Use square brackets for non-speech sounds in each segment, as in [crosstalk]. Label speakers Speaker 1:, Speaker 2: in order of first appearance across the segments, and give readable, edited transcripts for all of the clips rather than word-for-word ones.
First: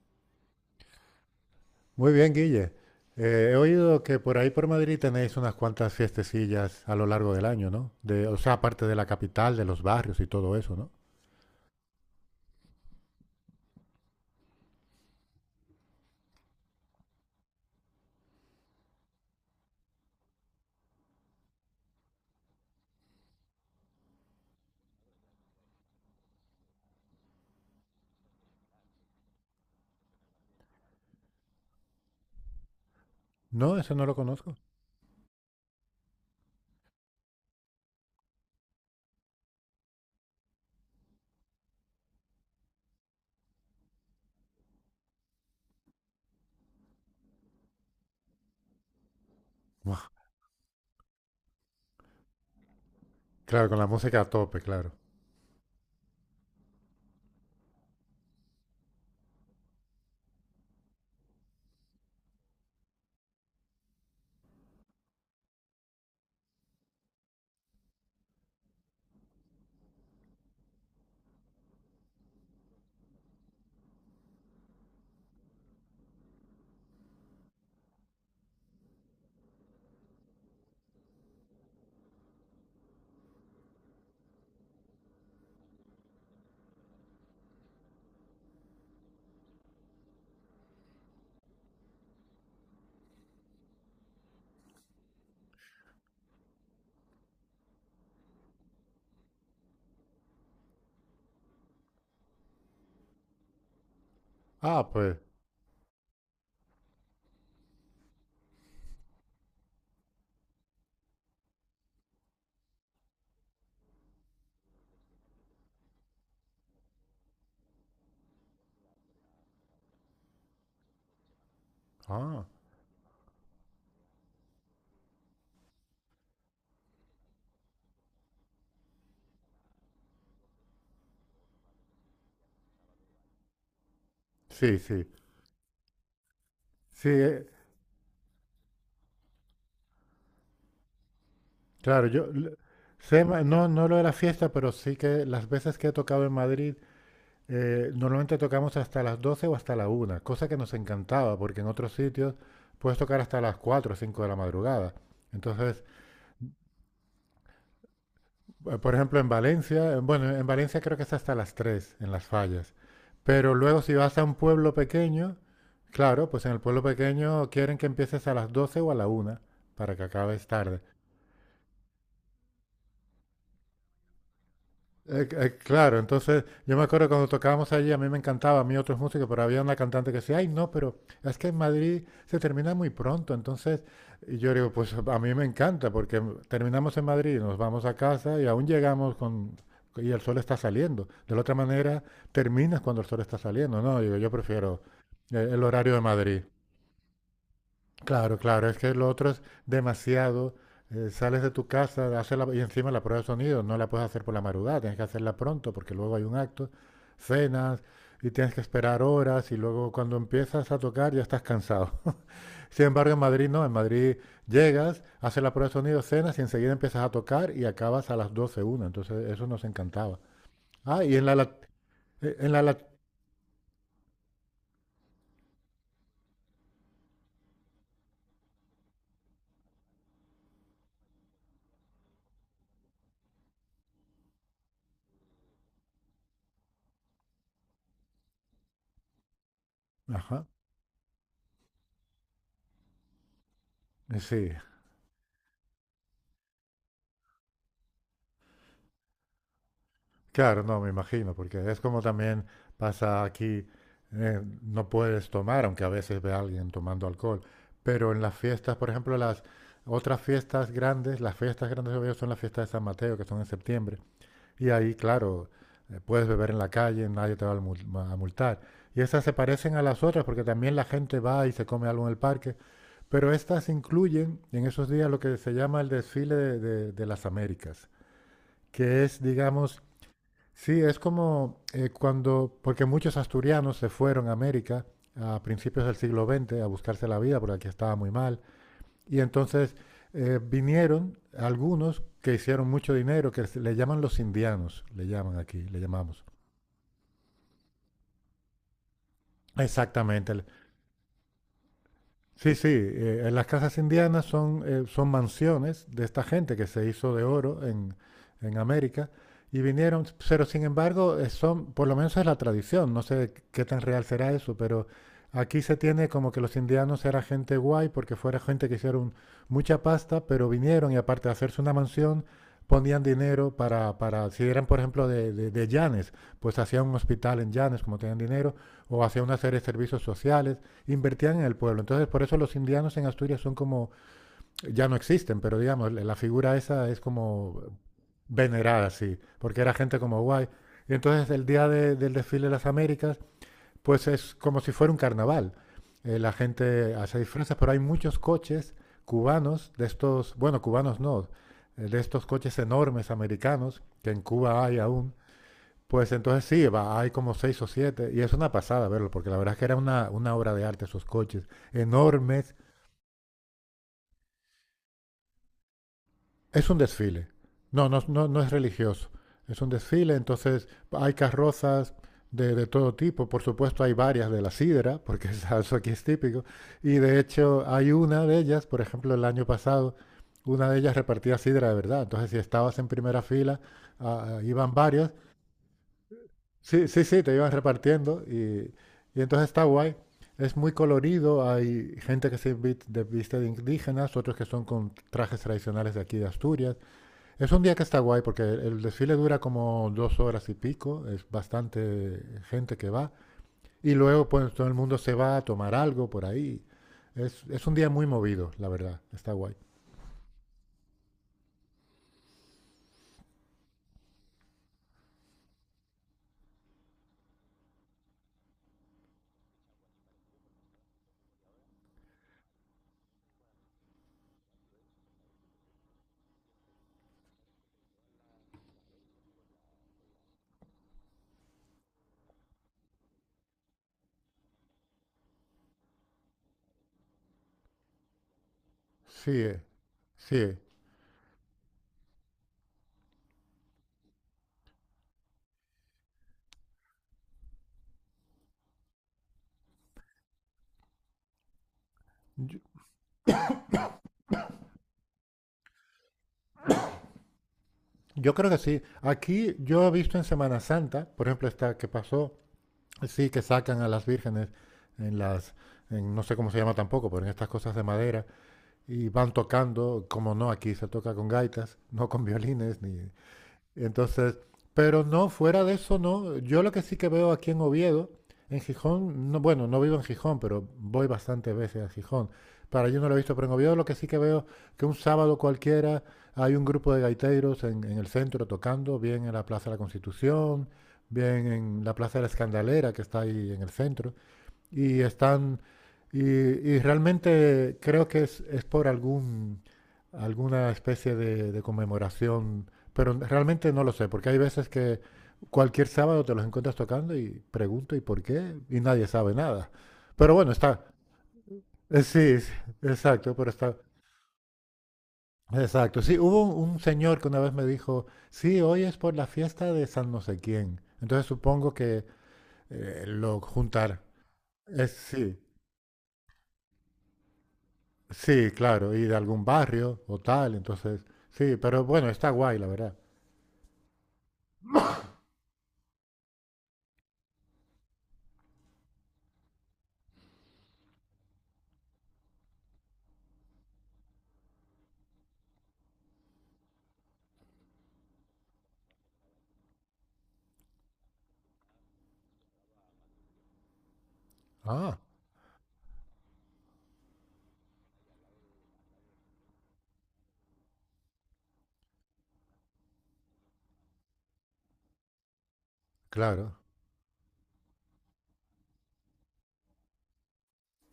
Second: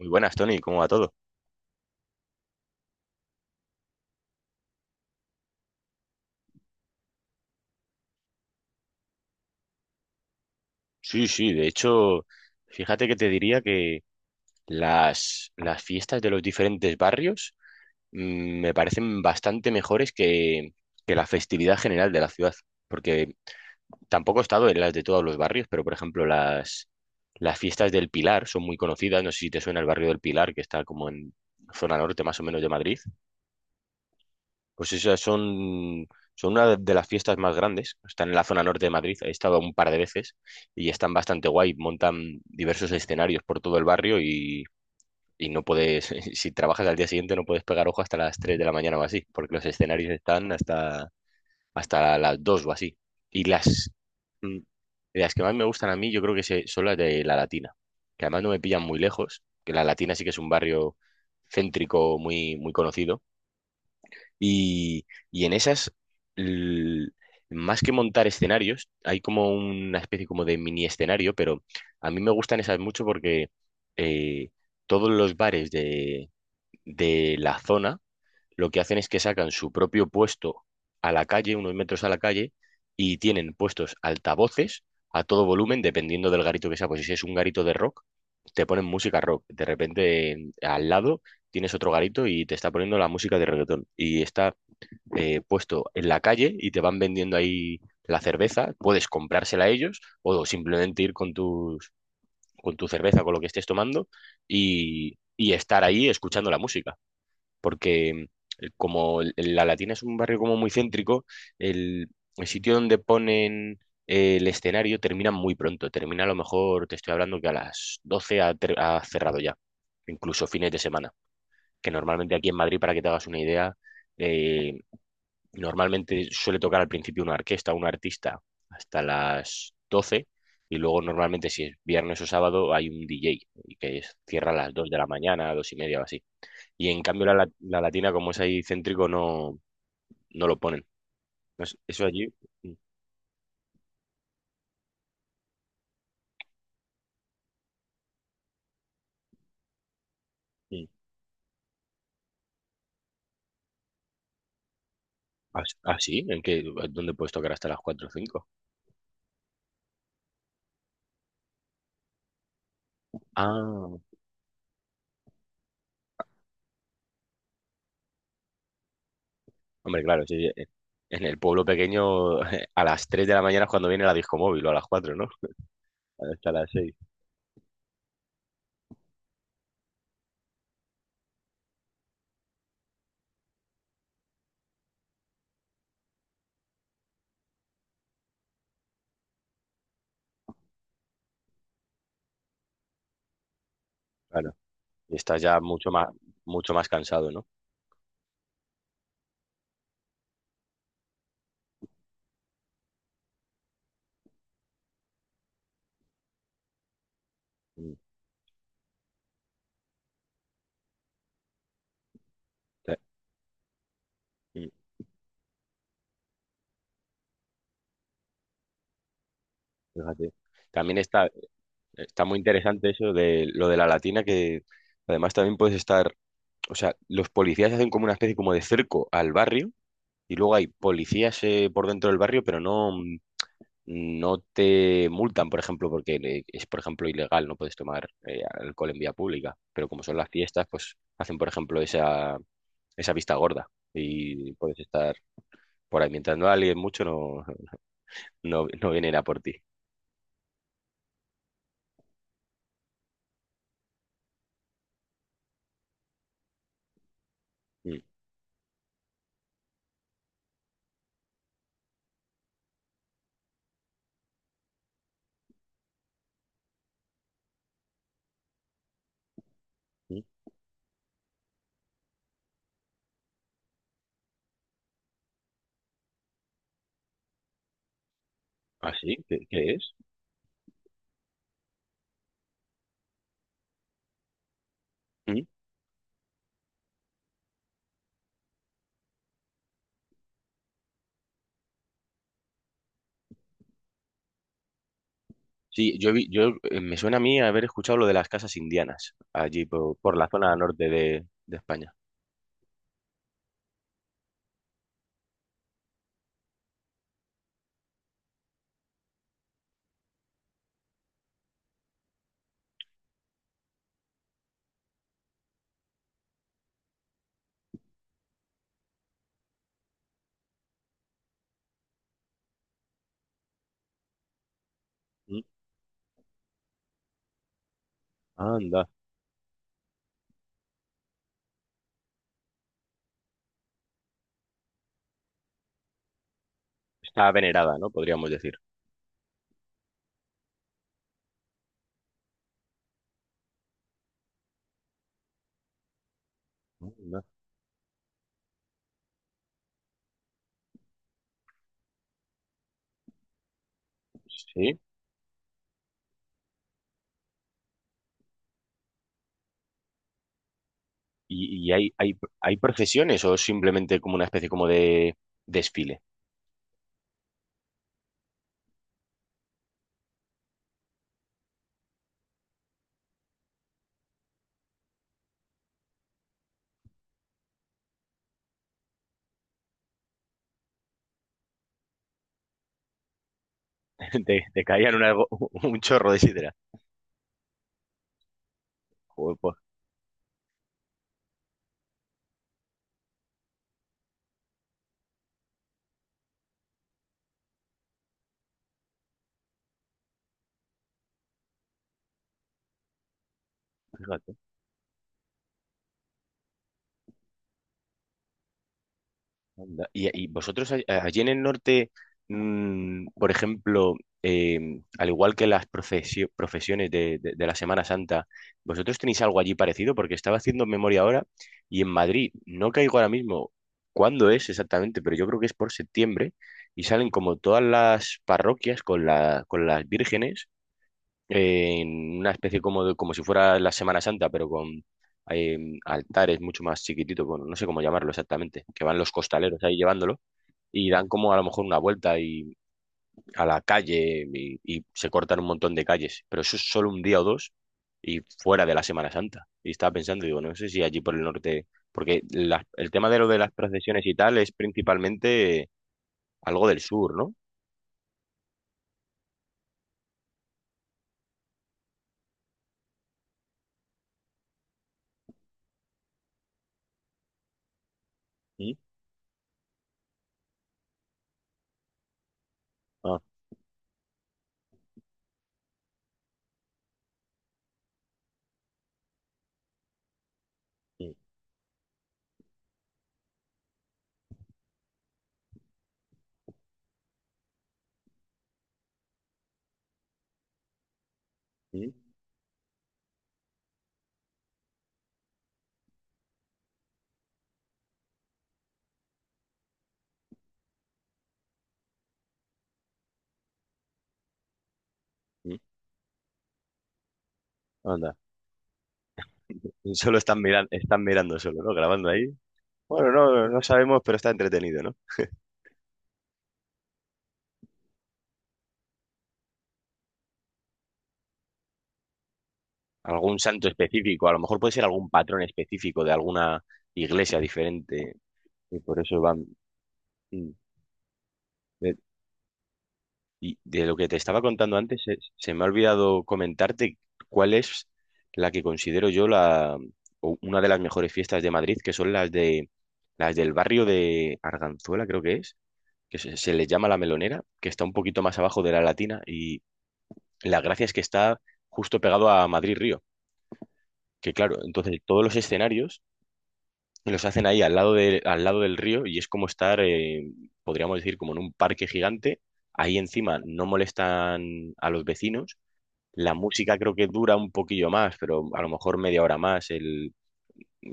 Speaker 1: Muy buenas, Tony, ¿cómo va todo?
Speaker 2: Muy bien, Guille. He oído que por ahí por Madrid tenéis unas cuantas fiestecillas a lo largo del año, ¿no? De, o sea, aparte de la capital, de los barrios y todo eso, ¿no?
Speaker 1: Sí, sí, de hecho, fíjate que te diría que las fiestas de los diferentes barrios me parecen bastante mejores que la festividad general de la ciudad, porque tampoco he estado en las de todos los barrios, pero, por ejemplo, las fiestas del Pilar son muy conocidas. No sé si te suena el barrio del Pilar, que está como en zona norte, más o menos, de Madrid.
Speaker 2: No, eso no lo conozco.
Speaker 1: Pues esas son, son una de las fiestas más grandes. Están en la zona norte de Madrid. He estado un par de veces y están bastante guay. Montan diversos escenarios por todo el barrio, y no puedes, [laughs] si trabajas al día siguiente, no puedes pegar ojo hasta las 3 de la mañana o así, porque los
Speaker 2: Buah.
Speaker 1: escenarios están hasta las 2 o así. Y
Speaker 2: Claro, con la
Speaker 1: las,
Speaker 2: música a
Speaker 1: mm,
Speaker 2: tope, claro.
Speaker 1: las que más me gustan a mí, yo creo que son las de La Latina, que además no me pillan muy lejos, que La Latina sí que es un barrio céntrico muy, muy conocido, y en esas, l- más que montar escenarios, hay como una especie como de mini escenario, pero a mí me gustan esas mucho porque eh, todos los bares de la zona, lo que hacen es que sacan su propio puesto a la calle, unos metros a la calle, y tienen puestos altavoces a todo volumen, dependiendo del garito que sea. Pues si es un garito de rock, te ponen música rock. De repente, al lado, tienes otro garito y te está poniendo la música de reggaetón. Y está puesto en la calle y te van vendiendo ahí la cerveza, puedes comprársela a ellos o simplemente ir con con tu cerveza, con lo que estés tomando
Speaker 2: Ah, pues.
Speaker 1: y estar ahí escuchando la música, porque como La Latina es un barrio como muy céntrico, el, el sitio donde ponen el escenario termina muy pronto, termina a lo mejor, te estoy hablando que a las 12 ha cerrado ya, incluso fines de semana, que normalmente
Speaker 2: Ah,
Speaker 1: aquí en Madrid, para que te hagas una idea, eh, Normalmente suele tocar al principio una orquesta, un artista, hasta las 12, y luego normalmente si es viernes o sábado hay un DJ y cierra a las
Speaker 2: sí,
Speaker 1: 2 de la
Speaker 2: sí.
Speaker 1: mañana, 2:30 o así. Y en
Speaker 2: Sí,
Speaker 1: cambio la, La Latina, como es ahí céntrico, no, no lo ponen. No es- Eso
Speaker 2: claro, yo
Speaker 1: allí...
Speaker 2: l-
Speaker 1: Mm,
Speaker 2: sé ma- no, no lo de la fiesta, pero sí que las veces que he tocado en Madrid, normalmente tocamos hasta las 12 o hasta la una, cosa que nos
Speaker 1: mm.
Speaker 2: encantaba, porque en otros sitios puedes tocar hasta las 4 o 5 de la madrugada.
Speaker 1: ¿Ah,
Speaker 2: Entonces,
Speaker 1: sí? ¿En qué? ¿Dónde puedes tocar hasta las 4 o 5?
Speaker 2: por ejemplo, en Valencia, bueno, en Valencia creo que es hasta las 3 en las fallas. Pero luego si
Speaker 1: Ah,
Speaker 2: vas a un pueblo pequeño, claro, pues en el pueblo pequeño quieren que empieces a las 12 o a la una para
Speaker 1: hombre,
Speaker 2: que
Speaker 1: claro, sí,
Speaker 2: acabes
Speaker 1: sí,
Speaker 2: tarde.
Speaker 1: en el pueblo pequeño [laughs] a las 3 de la mañana es cuando viene la disco móvil, o a las 4, ¿no?
Speaker 2: Claro, entonces
Speaker 1: Hasta las
Speaker 2: yo me
Speaker 1: 6,
Speaker 2: acuerdo cuando tocábamos allí, a mí me encantaba, a mí otros músicos, pero había una cantante que decía, ay, no, pero es que en Madrid se termina muy pronto, entonces, y yo digo, pues a mí me encanta, porque terminamos en Madrid, nos vamos a casa y aún llegamos y el sol está saliendo. De la otra manera, terminas cuando el sol está saliendo, no, digo, yo
Speaker 1: claro.
Speaker 2: prefiero
Speaker 1: Y estás ya
Speaker 2: el
Speaker 1: mucho
Speaker 2: horario de
Speaker 1: más,
Speaker 2: Madrid.
Speaker 1: mucho más cansado, ¿no?
Speaker 2: Claro, claro, es que lo otro es demasiado. Sales de tu casa, y encima la prueba de sonido no la puedes hacer por la madrugada, tienes que hacerla pronto porque luego hay un acto, cenas
Speaker 1: Mm.
Speaker 2: y tienes que esperar horas y luego cuando empiezas a tocar ya estás cansado. [laughs] Sin
Speaker 1: te-
Speaker 2: embargo, en Madrid no, en Madrid
Speaker 1: mm,
Speaker 2: llegas, haces la prueba de sonido, cenas y enseguida empiezas a tocar y acabas a las 12 una. Entonces eso nos encantaba.
Speaker 1: Fíjate. También
Speaker 2: Ah, y
Speaker 1: está, está muy
Speaker 2: en la, lat-
Speaker 1: interesante eso de lo de La Latina, que además también puedes estar, o sea, los policías hacen como una especie como de cerco al barrio y luego hay policías por dentro del barrio, pero no, no te multan, por ejemplo, porque es, por ejemplo, ilegal. No puedes tomar alcohol en vía pública, pero como son las
Speaker 2: Ajá,
Speaker 1: fiestas, pues hacen, por ejemplo, esa vista gorda,
Speaker 2: sí.
Speaker 1: y puedes estar por ahí mientras no alguien mucho, no. No, no viene a por ti.
Speaker 2: Claro, no, me imagino, porque es como también pasa aquí, no puedes tomar, aunque a veces ve a alguien tomando alcohol,
Speaker 1: Mm,
Speaker 2: pero en las fiestas, por ejemplo, las otras fiestas grandes, las fiestas grandes de Oviedo son las fiestas de San Mateo, que son en septiembre, y ahí, claro, puedes beber en la calle, nadie te va a multar. Y estas se parecen a las
Speaker 1: mm.
Speaker 2: otras porque también la gente va y se come algo en el parque, pero estas incluyen en esos días lo que se llama el desfile de las Américas,
Speaker 1: ¿Ah,
Speaker 2: que
Speaker 1: sí?
Speaker 2: es,
Speaker 1: ¿Qué
Speaker 2: digamos,
Speaker 1: es?
Speaker 2: sí, es como porque muchos asturianos se fueron a América a
Speaker 1: Mm.
Speaker 2: principios del siglo XX a buscarse la vida, porque aquí estaba muy mal, y entonces vinieron algunos que hicieron mucho dinero, le llaman los indianos, le llaman aquí, le
Speaker 1: Sí,
Speaker 2: llamamos.
Speaker 1: yo me suena a mí haber escuchado lo de las casas indianas, allí por la
Speaker 2: Exactamente.
Speaker 1: zona norte de España.
Speaker 2: Sí, sí, en las casas indianas son, son mansiones de esta gente que se hizo de oro en América y vinieron, pero sin embargo, son, por lo menos es la tradición, no sé qué tan real será eso, pero aquí se tiene como que los indianos era gente guay porque fuera gente que hicieron mucha pasta, pero vinieron y aparte de hacerse una mansión, ponían dinero para si eran por ejemplo
Speaker 1: Mm.
Speaker 2: de Llanes, pues hacían un hospital en Llanes como tenían dinero,
Speaker 1: Anda,
Speaker 2: o hacían una serie de servicios sociales, invertían en el pueblo. Entonces, por eso los indianos en Asturias son como, ya no existen, pero digamos, la figura esa es
Speaker 1: está
Speaker 2: como
Speaker 1: venerada, ¿no? Podríamos decir.
Speaker 2: venerada, sí, porque era gente como guay. Y entonces el día del desfile de las Américas, pues es como si fuera un carnaval. La gente hace
Speaker 1: Anda.
Speaker 2: disfraces, pero hay muchos coches cubanos, de estos, bueno, cubanos no, de estos coches enormes americanos, que en Cuba hay
Speaker 1: Sí.
Speaker 2: aún, pues entonces sí, hay como seis o siete, y es una pasada verlo, porque la verdad es que era una obra de arte esos coches,
Speaker 1: ¿Y hay, hay,
Speaker 2: enormes.
Speaker 1: hay procesiones, o es simplemente como una especie como de desfile?
Speaker 2: Es un desfile. No, no, no, no es religioso. Es un desfile, entonces hay carrozas de todo tipo. Por supuesto, hay varias de la sidra, porque [laughs] eso aquí es típico. Y de hecho, hay una de ellas, por ejemplo, el año pasado, una de ellas repartía sidra de verdad. Entonces, si estabas en primera fila,
Speaker 1: [laughs]
Speaker 2: ah, ah,
Speaker 1: Te
Speaker 2: iban
Speaker 1: caían
Speaker 2: varios,
Speaker 1: algo, un chorro de sidra.
Speaker 2: sí, sí, sí, te iban repartiendo y
Speaker 1: Joder,
Speaker 2: entonces
Speaker 1: pues,
Speaker 2: está guay. Es muy colorido, hay gente que viste de indígenas, otros que son con trajes tradicionales de aquí de Asturias. Es un día que está guay porque el desfile dura como dos horas y pico, es bastante gente que va y luego
Speaker 1: fíjate.
Speaker 2: pues todo el mundo se va a tomar algo por ahí. Es un día muy movido, la verdad, está guay.
Speaker 1: Anda. Y vosotros allí en el norte, por ejemplo, eh, al igual que las profesiones de la Semana Santa, ¿vosotros tenéis algo allí parecido? Porque estaba haciendo memoria ahora y en Madrid no caigo ahora mismo cuándo es exactamente, pero yo creo que es por septiembre, y salen como todas las parroquias con con las vírgenes en una especie como de, como si fuera la Semana Santa, pero con eh, altares mucho más chiquititos, bueno, no sé cómo llamarlo exactamente, que van los
Speaker 2: Sí,
Speaker 1: costaleros ahí llevándolo
Speaker 2: sí.
Speaker 1: y dan como a lo mejor una vuelta y, a la calle, y se cortan un montón de calles, pero eso es solo un día o dos, y fuera de la Semana Santa. Y estaba pensando, digo, no sé si allí por el norte, porque
Speaker 2: Yo,
Speaker 1: el tema de lo de las procesiones y tal es principalmente algo del sur, ¿no?
Speaker 2: yo creo que sí. Aquí yo he visto en Semana Santa, por ejemplo, esta que pasó, sí, que sacan a las vírgenes en las, en- no sé cómo se llama tampoco, pero en estas cosas de madera,
Speaker 1: ¿Mm?
Speaker 2: y van tocando, como no, aquí se toca con gaitas, no con violines, ni,
Speaker 1: Ah,
Speaker 2: entonces, pero no, fuera de eso no. Yo lo que sí que veo aquí en Oviedo, en Gijón, no, bueno, no vivo en Gijón, pero voy
Speaker 1: mm,
Speaker 2: bastantes veces a Gijón. Para allí no lo he visto, pero en Oviedo lo que sí que veo que un sábado cualquiera hay un grupo de gaiteros en el centro tocando, bien en la Plaza de la Constitución, bien en la
Speaker 1: mm,
Speaker 2: Plaza de la Escandalera que está ahí en el centro. Y están, y realmente creo que es por alguna especie de conmemoración, pero realmente no lo sé, porque hay veces que
Speaker 1: mm.
Speaker 2: cualquier sábado te los encuentras tocando y pregunto ¿y
Speaker 1: Anda.
Speaker 2: por qué? Y nadie sabe nada.
Speaker 1: [laughs] Solo
Speaker 2: Pero bueno, está,
Speaker 1: están mirando solo, ¿no? Grabando ahí.
Speaker 2: sí, sí,
Speaker 1: Bueno,
Speaker 2: exacto,
Speaker 1: no,
Speaker 2: pero
Speaker 1: no
Speaker 2: está,
Speaker 1: sabemos, pero está entretenido, ¿no?
Speaker 2: exacto. Sí, hubo un señor que una vez me dijo, sí, hoy es por la fiesta de San no sé quién. Entonces supongo que
Speaker 1: Algún
Speaker 2: lo
Speaker 1: santo
Speaker 2: juntar.
Speaker 1: específico, a lo mejor puede ser
Speaker 2: Es,
Speaker 1: algún
Speaker 2: sí,
Speaker 1: patrón específico de alguna iglesia diferente,
Speaker 2: sí,
Speaker 1: y
Speaker 2: claro,
Speaker 1: por
Speaker 2: y de
Speaker 1: eso van.
Speaker 2: algún barrio o
Speaker 1: mm,
Speaker 2: tal, entonces, sí, pero
Speaker 1: de-
Speaker 2: bueno, está guay, la verdad.
Speaker 1: Y de lo que te estaba contando antes, se me ha olvidado comentarte cuál es la que considero yo la o una de las mejores fiestas de Madrid, que son las del barrio de Arganzuela, creo que es, que se le llama La Melonera, que está un poquito más abajo de La Latina. Y la gracia es que está justo pegado a Madrid-Río, que claro,
Speaker 2: Ah,
Speaker 1: entonces todos los escenarios los hacen ahí al lado al lado del río, y es como estar, podríamos decir, como en un parque gigante. Ahí encima no molestan a los vecinos. La
Speaker 2: claro,
Speaker 1: música creo que dura un poquillo más, pero a lo mejor media hora más. El,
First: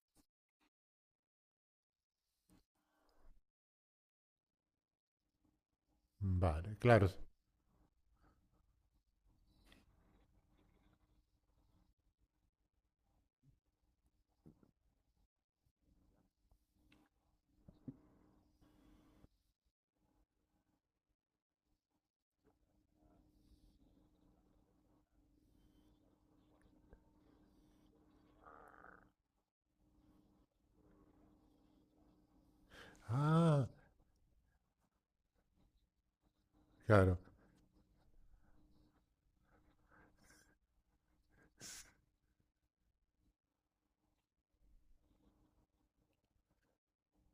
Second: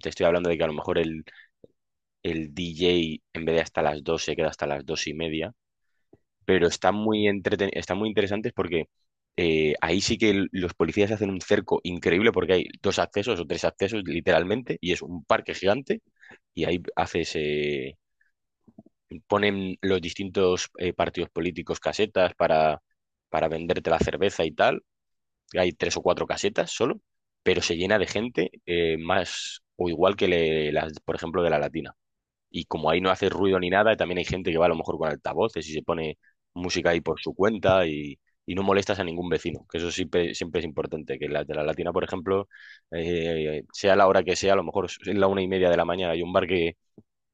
Speaker 1: te estoy hablando de que a lo mejor el DJ, en vez de hasta las 2, se queda hasta las 2:30, pero
Speaker 2: vale,
Speaker 1: están
Speaker 2: claro. Sí.
Speaker 1: muy entreten están muy interesantes porque ahí sí que los policías hacen un cerco increíble, porque hay dos accesos o tres accesos literalmente, y es un parque gigante, y ahí haces ponen los distintos partidos políticos casetas para venderte la cerveza y tal. Hay tres o cuatro casetas solo, pero se llena de gente más o igual que las, por ejemplo, de La Latina, y como ahí no hace ruido
Speaker 2: Ah,
Speaker 1: ni nada, también hay gente que va a lo mejor con altavoces y se pone música ahí
Speaker 2: claro.
Speaker 1: por su cuenta, y no molestas a ningún vecino, que eso siempre, siempre es importante, que la de La Latina, por ejemplo, sea la hora que sea, a lo mejor es la 1:30 de la mañana, hay un bar que,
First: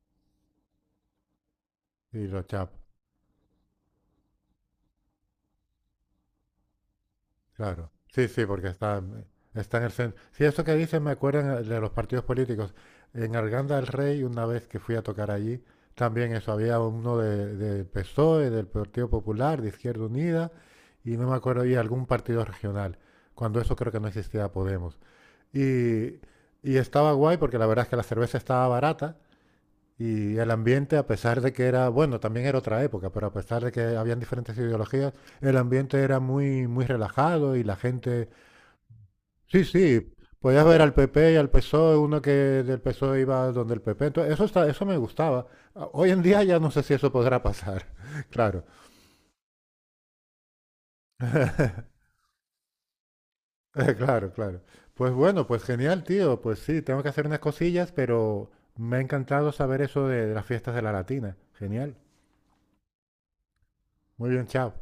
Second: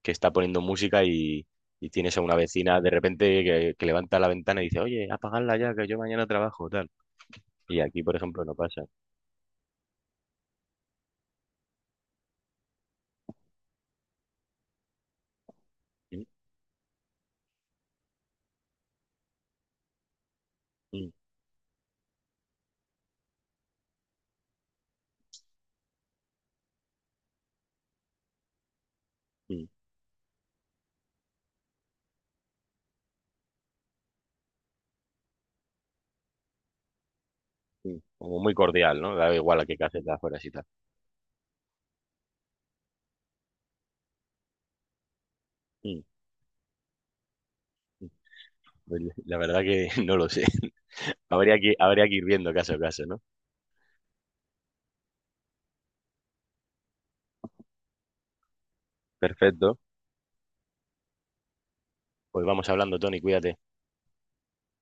Speaker 1: que está poniendo música, y tienes a
Speaker 2: Y
Speaker 1: una
Speaker 2: los chap,
Speaker 1: vecina de repente que levanta la ventana y dice: oye, apagadla ya, que yo mañana trabajo, tal. Y
Speaker 2: claro.
Speaker 1: aquí, por
Speaker 2: Sí,
Speaker 1: ejemplo,
Speaker 2: sí,
Speaker 1: no
Speaker 2: porque
Speaker 1: pasa.
Speaker 2: está, está en el centro. Sí, esto que dicen me acuerdan de los partidos políticos. En Arganda del Rey, una vez que fui a tocar allí,
Speaker 1: Mm,
Speaker 2: también eso, había uno del PSOE, del Partido Popular, de Izquierda Unida,
Speaker 1: mm,
Speaker 2: y no me acuerdo, y algún partido regional, cuando eso creo que no existía Podemos. Y, y estaba guay porque la verdad es que la cerveza estaba barata
Speaker 1: mm,
Speaker 2: y el ambiente, a pesar de que era, bueno, también era otra época, pero a pesar de que habían diferentes ideologías, el ambiente era muy, muy relajado y la
Speaker 1: mm.
Speaker 2: gente,
Speaker 1: Como muy cordial, ¿no? Da igual
Speaker 2: sí,
Speaker 1: a qué
Speaker 2: sí,
Speaker 1: caseta afuera y tal.
Speaker 2: podías ver al PP y al PSOE, uno que del PSOE iba donde el PP, entonces eso está, eso me gustaba. A-
Speaker 1: Mm,
Speaker 2: Hoy en día ya no sé si eso podrá pasar,
Speaker 1: mm.
Speaker 2: [laughs] claro,
Speaker 1: Pues la verdad que [laughs] no lo sé. Habría que ir viendo caso a caso, ¿no?
Speaker 2: [laughs] claro, claro. Pues bueno, pues genial, tío. Pues sí, tengo que hacer unas cosillas, pero me ha encantado
Speaker 1: Perfecto.
Speaker 2: saber eso de las fiestas de la Latina. Genial.
Speaker 1: Pues vamos hablando, Tony, cuídate.
Speaker 2: Muy bien, chao.